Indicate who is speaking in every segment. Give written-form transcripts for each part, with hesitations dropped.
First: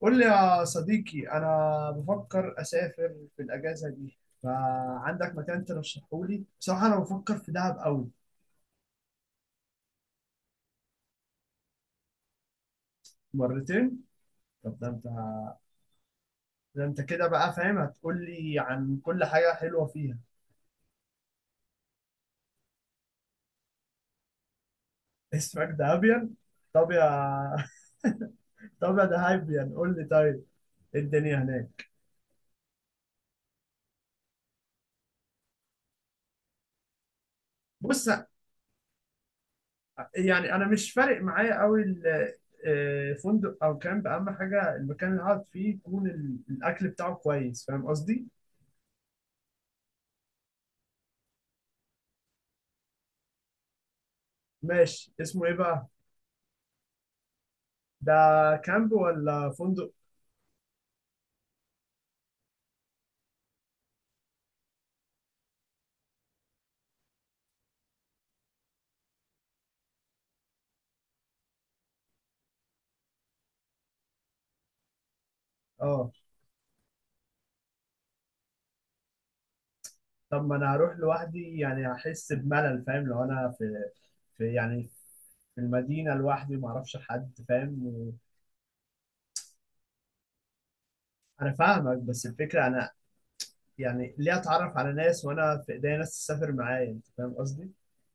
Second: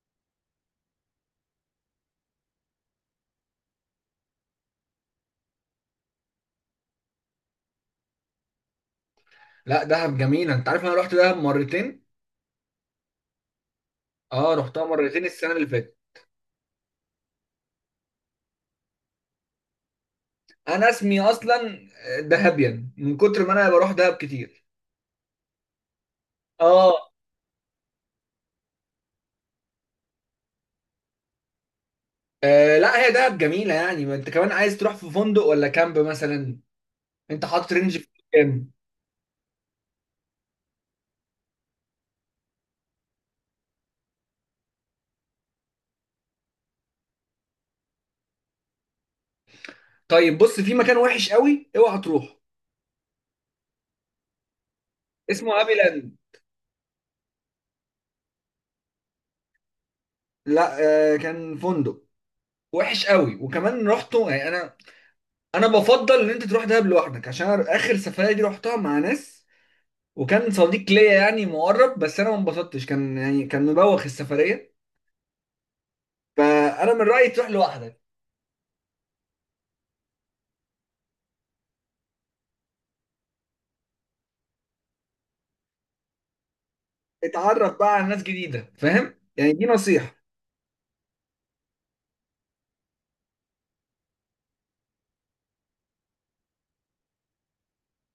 Speaker 1: قول لي يا صديقي، انا بفكر اسافر في الاجازه دي. فعندك مكان ترشحه لي؟ بصراحه انا بفكر في دهب قوي.
Speaker 2: لا، دهب جميلة. انت عارف انا رحت دهب مرتين.
Speaker 1: مرتين؟
Speaker 2: اه،
Speaker 1: طب
Speaker 2: رحتها مرتين السنة اللي فاتت.
Speaker 1: ده انت كده بقى فاهم، هتقول لي عن كل حاجه حلوه فيها.
Speaker 2: انا اسمي اصلا دهبيان من كتر ما انا بروح دهب كتير.
Speaker 1: اسمك دهبيان؟ طب يا
Speaker 2: اه.
Speaker 1: طب يا دهبيان قول لي، طيب إيه الدنيا هناك؟
Speaker 2: لا هي دهب جميلة يعني، ما انت كمان عايز تروح في فندق ولا كامب مثلا. انت حاطط رينج في
Speaker 1: بص،
Speaker 2: كام؟
Speaker 1: يعني انا مش فارق معايا قوي فندق او كامب. اهم حاجه المكان اللي هقعد فيه يكون الاكل بتاعه كويس، فاهم قصدي؟
Speaker 2: طيب بص، في مكان وحش قوي اوعى تروح.
Speaker 1: ماشي، اسمه
Speaker 2: اسمه
Speaker 1: ايه
Speaker 2: هابي
Speaker 1: بقى؟
Speaker 2: لاند.
Speaker 1: ده كامب ولا فندق؟
Speaker 2: لا. كان فندق وحش قوي. وكمان رحته يعني انا بفضل ان انت تروح دهب لوحدك عشان اخر سفرية دي رحتها مع ناس. وكان صديق ليا يعني مقرب، بس انا ما انبسطتش، كان يعني كان مبوخ السفريه.
Speaker 1: اه.
Speaker 2: فانا من رايي تروح لوحدك.
Speaker 1: طب ما انا هروح لوحدي يعني هحس بملل، فاهم؟ لو انا في يعني في المدينه لوحدي ما اعرفش حد،
Speaker 2: اتعرف
Speaker 1: فاهم؟
Speaker 2: بقى على ناس جديده، فاهم؟ يعني دي نصيحه.
Speaker 1: انا فاهمك بس الفكره انا، يعني ليه اتعرف على ناس وانا في ايديا ناس تسافر معايا؟ انت فاهم قصدي؟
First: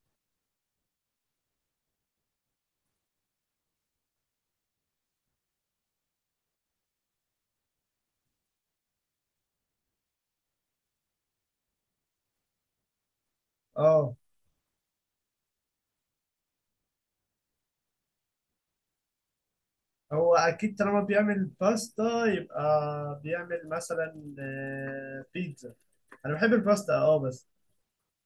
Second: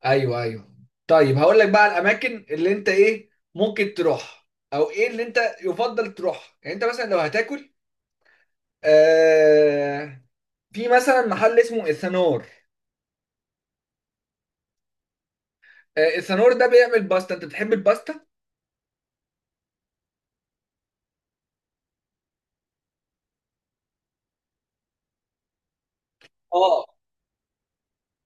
Speaker 2: ايوه، ايوه. طيب هقول لك بقى على الاماكن اللي انت ايه ممكن تروح، او ايه اللي انت يفضل تروح. يعني انت مثلا لو هتاكل، آه في مثلا محل اسمه السنور.
Speaker 1: اه.
Speaker 2: السنور ده بيعمل باستا. انت بتحب الباستا؟
Speaker 1: هو اكيد طالما بيعمل باستا يبقى بيعمل مثلا بيتزا. انا بحب
Speaker 2: اه.
Speaker 1: الباستا، اه بس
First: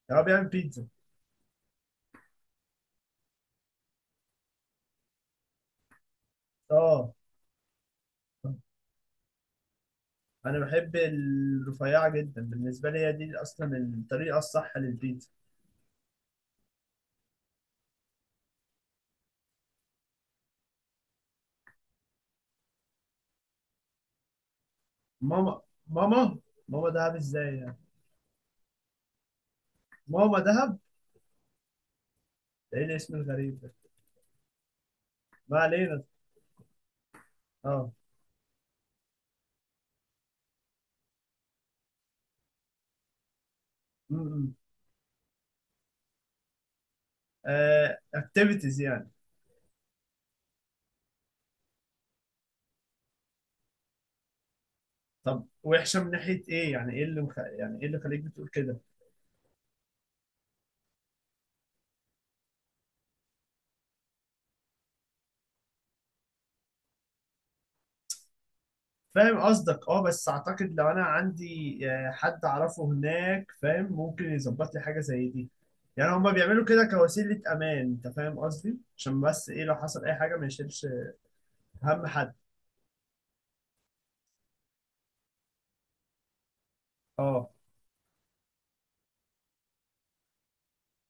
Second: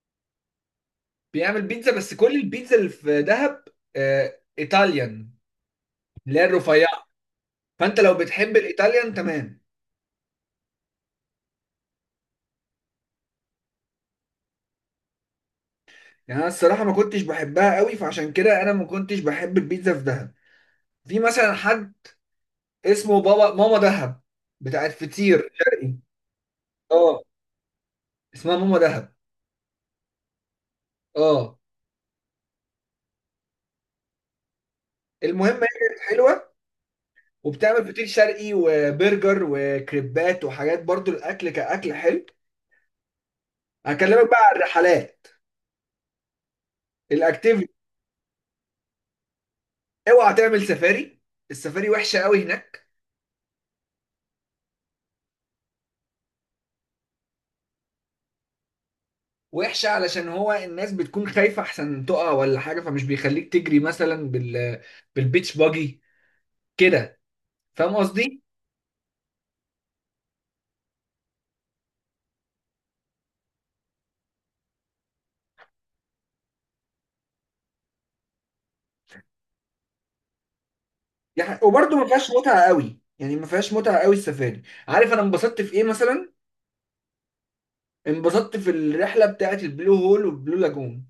Speaker 1: يعني هو بيعمل بيتزا؟
Speaker 2: بيعمل بيتزا، بس كل البيتزا اللي في دهب ايطاليان، اللي هي الرفيعه.
Speaker 1: اه.
Speaker 2: فانت لو بتحب الايطاليان، تمام.
Speaker 1: انا بحب الرفيعه جدا، بالنسبه لي هي دي اصلا الطريقه الصح للبيتزا.
Speaker 2: يعني انا الصراحه ما كنتش بحبها قوي، فعشان كده انا ما كنتش بحب البيتزا في دهب. في مثلا حد اسمه بابا ماما دهب بتاعت فطير
Speaker 1: ماما
Speaker 2: شرقي.
Speaker 1: ماما ماما دهب
Speaker 2: اه،
Speaker 1: ازاي يعني؟
Speaker 2: اسمها ماما دهب.
Speaker 1: ماما دهب؟
Speaker 2: اه،
Speaker 1: ده ايه الاسم الغريب ده؟
Speaker 2: المهم
Speaker 1: ما
Speaker 2: هي كانت
Speaker 1: علينا.
Speaker 2: حلوه وبتعمل
Speaker 1: اه.
Speaker 2: فطير شرقي وبرجر وكريبات وحاجات، برضو الاكل كاكل حلو. هكلمك بقى
Speaker 1: امم
Speaker 2: على الرحلات، الاكتيفيتي.
Speaker 1: اكتيفيتيز يعني؟
Speaker 2: اوعى تعمل سفاري، السفاري وحشه قوي هناك.
Speaker 1: طب وحشه من ناحيه ايه؟ يعني ايه اللي خليك بتقول كده؟
Speaker 2: وحشة علشان هو الناس بتكون خايفة أحسن تقع ولا حاجة، فمش بيخليك تجري مثلا بالبيتش باجي كده. فاهم قصدي؟
Speaker 1: فاهم قصدك، اه بس اعتقد لو انا عندي حد اعرفه هناك فاهم، ممكن يظبط لي حاجه زي دي. يعني هما بيعملوا كده كوسيلة أمان. أنت فاهم قصدي؟ عشان بس إيه، لو حصل أي حاجة ما يشيلش.
Speaker 2: يعني وبرده
Speaker 1: اهم
Speaker 2: ما فيهاش
Speaker 1: حد.
Speaker 2: متعة قوي، يعني ما فيهاش متعة قوي السفاري. عارف أنا انبسطت في إيه مثلا؟
Speaker 1: اه،
Speaker 2: انبسطت في الرحلة بتاعة البلو هول والبلو لاجون.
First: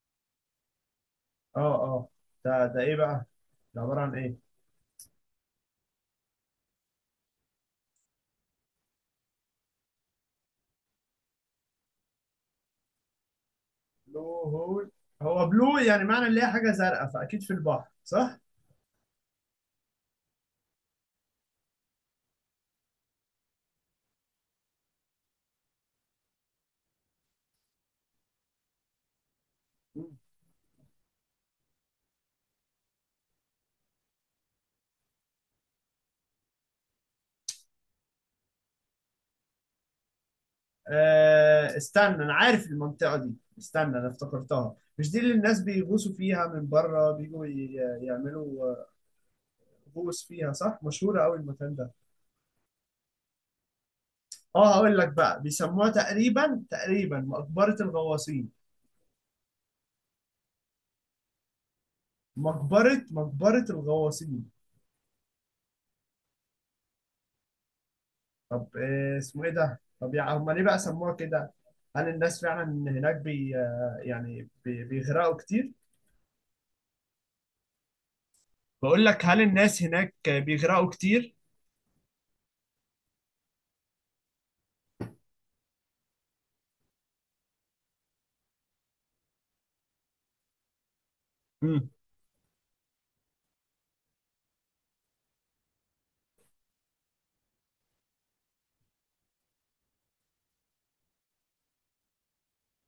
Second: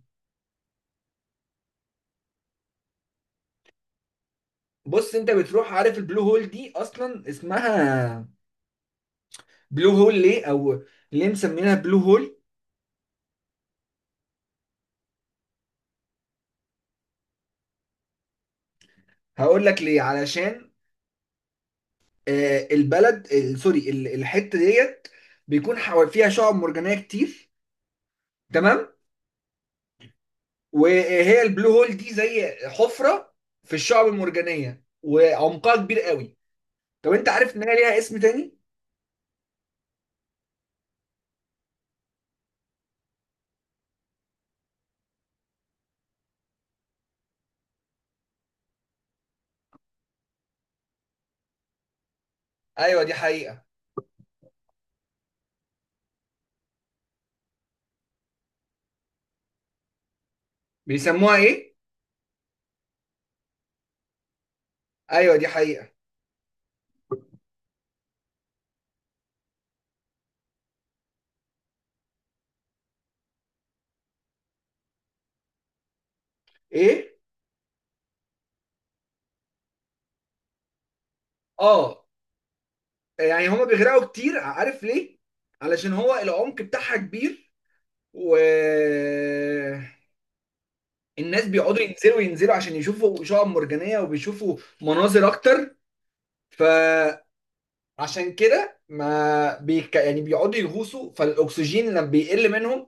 Speaker 1: اه. اه. ده ايه بقى؟ ده عباره عن ايه؟
Speaker 2: بص، أنت بتروح، عارف البلو هول دي أصلا اسمها بلو هول ليه؟ أو ليه مسمينها بلو هول؟
Speaker 1: بلو هول. هو بلو يعني معنى اللي هي حاجه زرقاء، فاكيد في البحر صح؟
Speaker 2: هقول لك ليه. علشان سوري، الحتة ديت بيكون فيها شعاب مرجانية كتير. تمام.
Speaker 1: مم.
Speaker 2: وهي البلو هول دي زي حفره في الشعب المرجانيه وعمقها كبير قوي. طب انت عارف ان هي ليها اسم تاني؟
Speaker 1: استنى، انا عارف المنطقه دي، استنى انا افتكرتها. مش دي اللي الناس بيغوصوا فيها من بره بيجوا يعملوا غوص فيها صح؟ مشهوره قوي المكان ده.
Speaker 2: ايوه، دي حقيقه.
Speaker 1: اه. هقول لك بقى بيسموها تقريبا تقريبا مقبره الغواصين.
Speaker 2: بيسموها ايه؟
Speaker 1: مقبره مقبره الغواصين.
Speaker 2: ايوه، دي حقيقه.
Speaker 1: طب إيه اسمه ايه ده؟ طب يعني هم ليه بقى سموها كده؟ هل الناس فعلا هناك بي آه، يعني بي بيغرقوا كتير؟
Speaker 2: ايه؟
Speaker 1: بقول لك هل الناس هناك بيغرقوا كتير؟
Speaker 2: اه. يعني هما بيغرقوا كتير، عارف ليه؟ علشان هو العمق بتاعها كبير، و الناس بيقعدوا
Speaker 1: امم.
Speaker 2: ينزلوا ينزلوا عشان يشوفوا شعاب مرجانيه وبيشوفوا مناظر اكتر. فعشان كده ما بيك... يعني بيقعدوا يغوصوا، فالاكسجين لما بيقل منهم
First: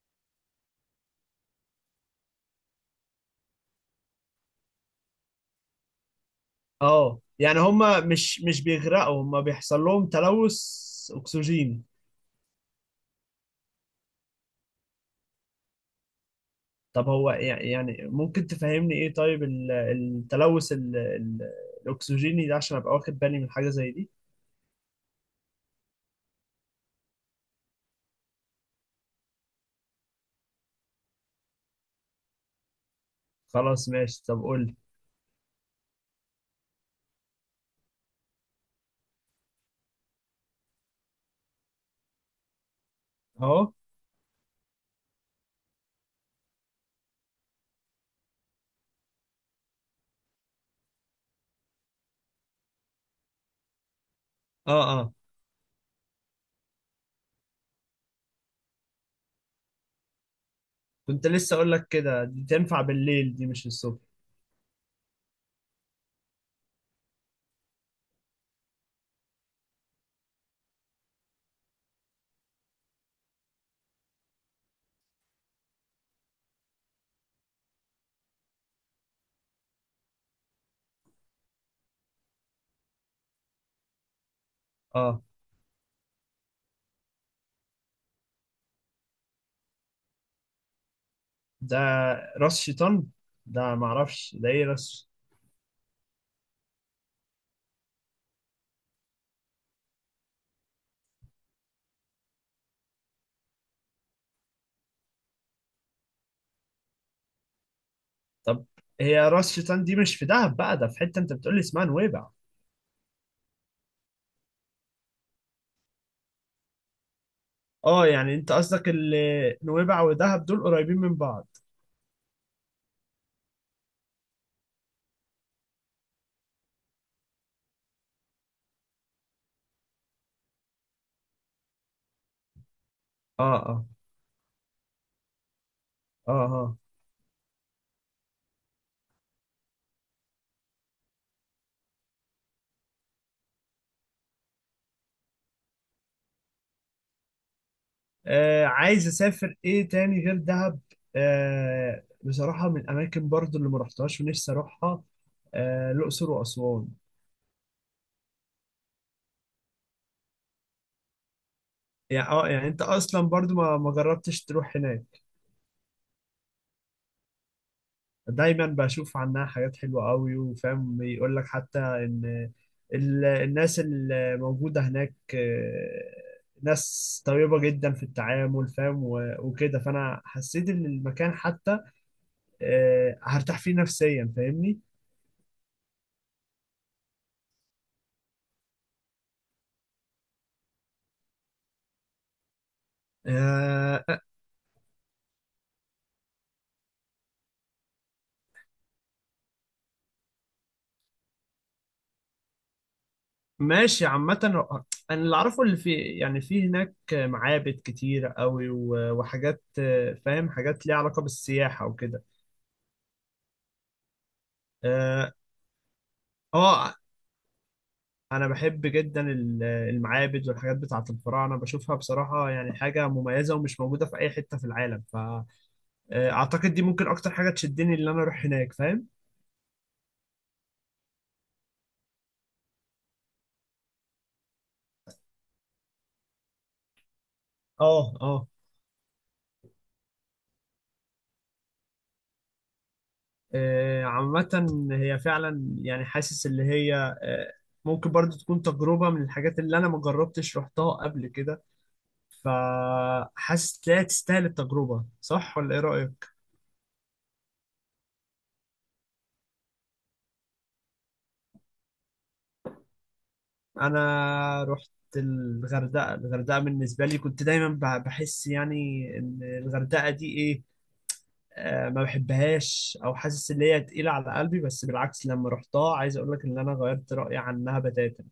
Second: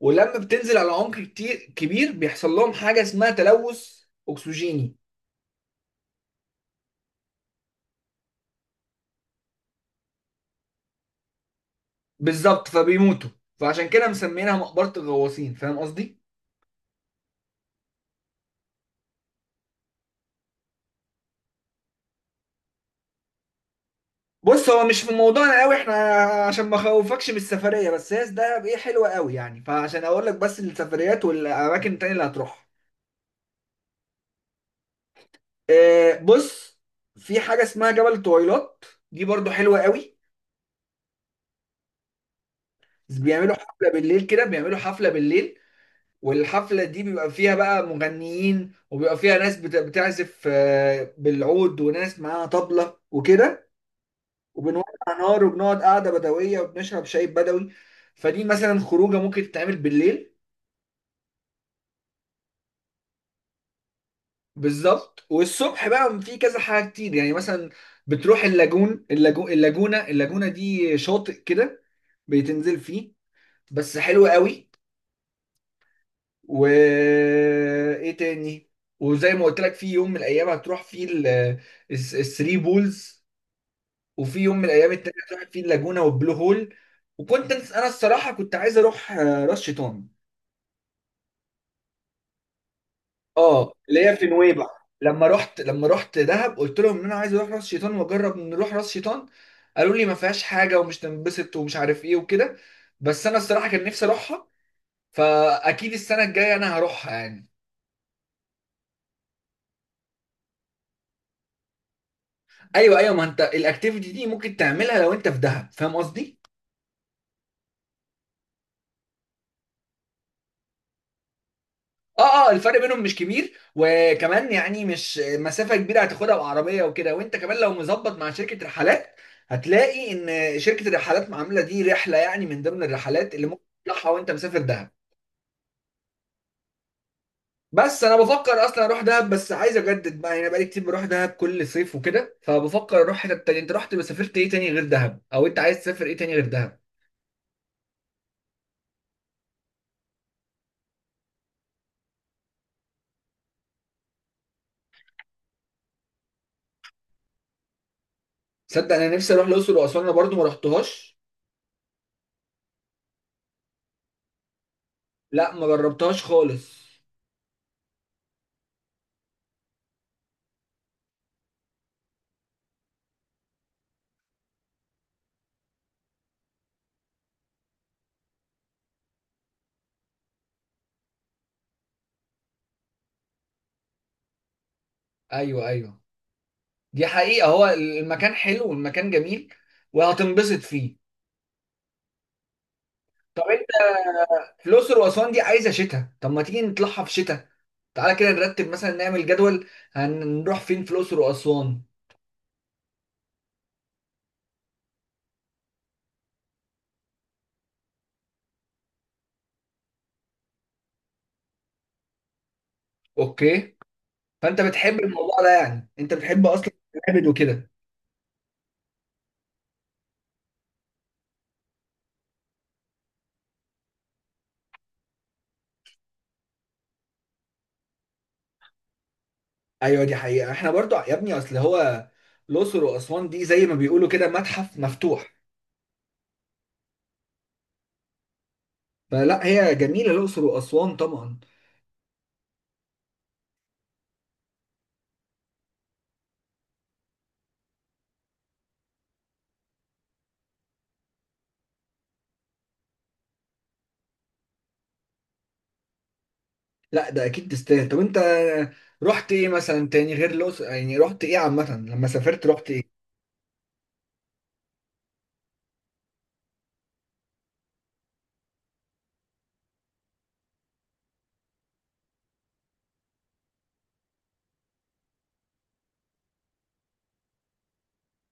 Speaker 2: ولما بتنزل على عمق كتير كبير بيحصل لهم حاجه اسمها تلوث اكسجيني.
Speaker 1: اه، يعني هم مش بيغرقوا، هم بيحصل لهم تلوث اكسجين.
Speaker 2: بالظبط، فبيموتوا. فعشان كده مسمينها مقبره الغواصين، فاهم قصدي؟
Speaker 1: طب هو يعني ممكن تفهمني ايه طيب التلوث الاكسجيني ده، عشان ابقى واخد بالي من حاجة زي دي؟
Speaker 2: بص، هو مش في موضوعنا قوي احنا عشان ما اخوفكش من السفريه، بس هي ده ايه حلوه قوي يعني. فعشان اقول لك بس السفريات والاماكن التانيه اللي هتروحها،
Speaker 1: خلاص ماشي، طب قول لي.
Speaker 2: بص، في حاجه اسمها جبل طويلات. دي برضو حلوه قوي. بيعملوا
Speaker 1: اهو.
Speaker 2: حفله بالليل كده، بيعملوا حفله بالليل. والحفلة دي بيبقى فيها بقى مغنيين، وبيبقى فيها ناس بتعزف بالعود، وناس معاها طبلة وكده.
Speaker 1: اه،
Speaker 2: وبنولع
Speaker 1: اه.
Speaker 2: نار وبنقعد قعدة بدوية وبنشرب شاي بدوي. فدي مثلا خروجة ممكن تتعمل بالليل.
Speaker 1: كنت لسه اقول لك كده، دي تنفع بالليل دي مش الصبح.
Speaker 2: بالظبط. والصبح بقى في كذا حاجة كتير، يعني مثلا بتروح اللاجونة دي شاطئ كده بتنزل فيه، بس حلو قوي. وايه تاني؟ وزي ما قلت لك، في يوم من الايام هتروح فيه الثري بولز، وفي يوم من الايام التانية
Speaker 1: اه.
Speaker 2: هتروح فيه اللاجونة والبلو هول. وكنت انا الصراحة كنت عايز اروح راس شيطان،
Speaker 1: ده راس شيطان؟
Speaker 2: اه،
Speaker 1: ده
Speaker 2: اللي هي في
Speaker 1: معرفش ده ايه
Speaker 2: نويبع.
Speaker 1: راس.
Speaker 2: لما رحت دهب قلت لهم ان انا عايز اروح راس شيطان، واجرب نروح راس شيطان. قالوا لي ما فيهاش حاجة ومش تنبسط ومش عارف ايه وكده. بس انا الصراحة كان نفسي اروحها. فاكيد السنة الجاية انا هروحها يعني.
Speaker 1: طب هي راس شيطان دي مش في دهب بقى، ده في حتة انت بتقولي اسمها نويبع.
Speaker 2: ايوه، ايوه، ما انت الاكتيفيتي دي ممكن تعملها لو انت في دهب، فاهم قصدي.
Speaker 1: اه، يعني انت قصدك نويبع ودهب دول قريبين من بعض؟
Speaker 2: اه، اه، الفرق بينهم مش كبير، وكمان يعني مش مسافه كبيره هتاخدها بعربيه وكده. وانت كمان لو مظبط مع شركه رحلات، هتلاقي ان شركه الرحلات عامله دي رحله، يعني من ضمن الرحلات اللي
Speaker 1: اه،
Speaker 2: ممكن
Speaker 1: اه،
Speaker 2: تطلعها وانت مسافر دهب.
Speaker 1: اه، اه.
Speaker 2: بس انا بفكر اصلا اروح دهب، بس عايز اجدد بقى. يعني بقالي كتير بروح دهب كل صيف وكده، فبفكر اروح حته تانية. انت رحت سافرت ايه تاني غير دهب، او انت عايز تسافر ايه تاني غير دهب؟
Speaker 1: عايز اسافر ايه تاني غير دهب؟ بصراحة من الاماكن برضو اللي ما رحتهاش ونفسي اروحها، الاقصر واسوان.
Speaker 2: صدق، انا نفسي اروح الاقصر واسوان، انا برضو ما رحتهاش.
Speaker 1: يعني اه، يعني انت اصلا برضو ما جربتش تروح هناك؟
Speaker 2: لا، ما جربتهاش خالص.
Speaker 1: دايما بشوف عنها حاجات حلوة قوي، وفاهم بيقول لك حتى ان الناس اللي موجودة هناك ناس طيبة جدا في التعامل، فاهم؟ وكده فانا حسيت ان المكان حتى هرتاح فيه نفسيا، فاهمني؟
Speaker 2: ايوه، ايوه، دي حقيقة. هو المكان حلو والمكان جميل وهتنبسط فيه. طب انت،
Speaker 1: آه،
Speaker 2: في الاقصر واسوان دي عايزة شتاء، طب ما تيجي نطلعها في شتاء. تعالى كده نرتب، مثلا نعمل جدول هنروح فين في الاقصر واسوان.
Speaker 1: ماشي، عامة انا اللي اعرفه، اللي في يعني في هناك معابد كتير قوي، وحاجات فاهم؟ حاجات ليها علاقة بالسياحة وكده.
Speaker 2: اوكي. فانت بتحب الموضوع ده؟ يعني انت بتحب اصلا
Speaker 1: اه.
Speaker 2: المعابد وكده؟
Speaker 1: انا بحب جدا المعابد والحاجات بتاعه الفراعنه، بشوفها بصراحه يعني حاجه مميزه ومش موجوده في اي حته في العالم. فاعتقد دي ممكن اكتر حاجه تشدني ان انا اروح هناك، فاهم؟
Speaker 2: ايوه، دي حقيقة. احنا برضو يا ابني اصل هو الاقصر واسوان دي زي ما بيقولوا كده متحف مفتوح.
Speaker 1: اه، اه.
Speaker 2: فلا، هي جميلة الاقصر واسوان طبعا.
Speaker 1: عامه هي فعلا يعني حاسس اللي هي آه، ممكن برضو تكون تجربه من الحاجات اللي انا ما جربتش رحتها قبل كده. فحاسس لا، تستاهل التجربه، صح ولا ايه رايك؟
Speaker 2: لا، ده اكيد تستاهل. طب انت رحت ايه مثلا تاني غير الاقصر؟ يعني رحت ايه عامه لما سافرت، رحت ايه؟
Speaker 1: انا رحت الغردقه. الغردقه بالنسبه لي كنت دايما بحس يعني ان الغردقه دي ايه، ما بحبهاش او حاسس ان هي تقيله على قلبي. بس بالعكس لما رحتها عايز اقول لك ان انا غيرت رايي عنها بتاتا.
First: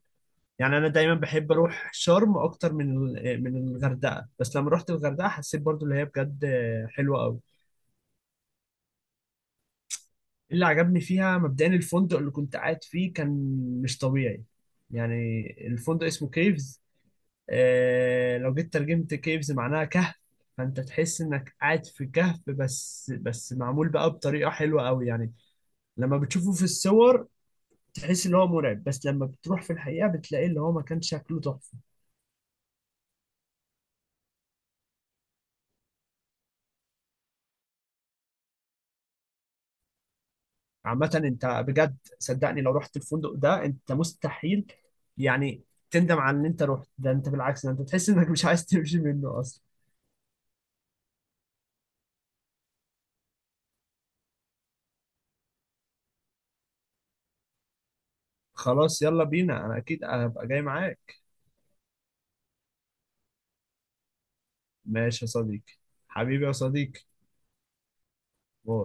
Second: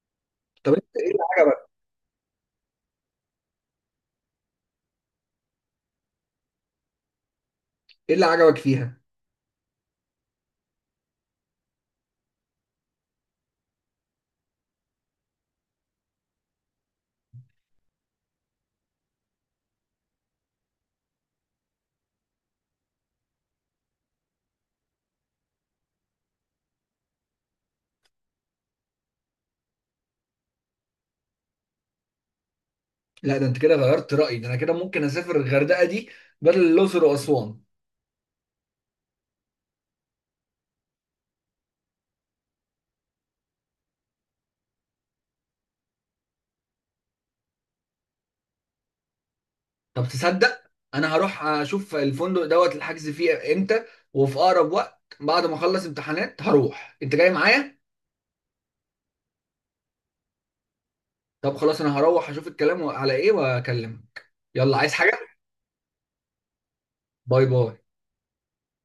Speaker 2: طب
Speaker 1: يعني انا
Speaker 2: انت ايه
Speaker 1: دايما
Speaker 2: اللي
Speaker 1: بحب
Speaker 2: عجبك،
Speaker 1: اروح شرم اكتر من من الغردقه، بس لما رحت الغردقه حسيت برضو ان هي بجد حلوه قوي.
Speaker 2: ايه اللي عجبك فيها؟
Speaker 1: اللي عجبني فيها مبدئيا الفندق اللي كنت قاعد فيه، كان مش طبيعي يعني. الفندق اسمه كيفز، لو جيت ترجمت كيفز معناها كهف. فانت تحس انك قاعد في كهف، بس معمول بقى بطريقة حلوة قوي، يعني لما بتشوفه في الصور تحس ان هو مرعب، بس لما بتروح في الحقيقة بتلاقي اللي هو مكان شكله تحفة.
Speaker 2: لا، ده انت كده غيرت رايي، ده انا كده ممكن اسافر الغردقه دي بدل الاقصر واسوان.
Speaker 1: عامة انت بجد صدقني، لو رحت الفندق ده انت مستحيل يعني تندم على ان انت رحت، ده انت بالعكس، ده انت تحس انك مش عايز تمشي منه اصلا.
Speaker 2: طب تصدق، انا هروح اشوف الفندق دوت الحجز فيه امتى، وفي اقرب وقت بعد ما اخلص امتحانات هروح. انت جاي معايا؟
Speaker 1: خلاص يلا بينا، انا اكيد هبقى جاي معاك.
Speaker 2: طب خلاص، انا هروح اشوف الكلام على ايه واكلمك. يلا، عايز حاجه؟
Speaker 1: ماشي يا صديقي، حبيبي يا صديقي.
Speaker 2: باي باي.
Speaker 1: باي.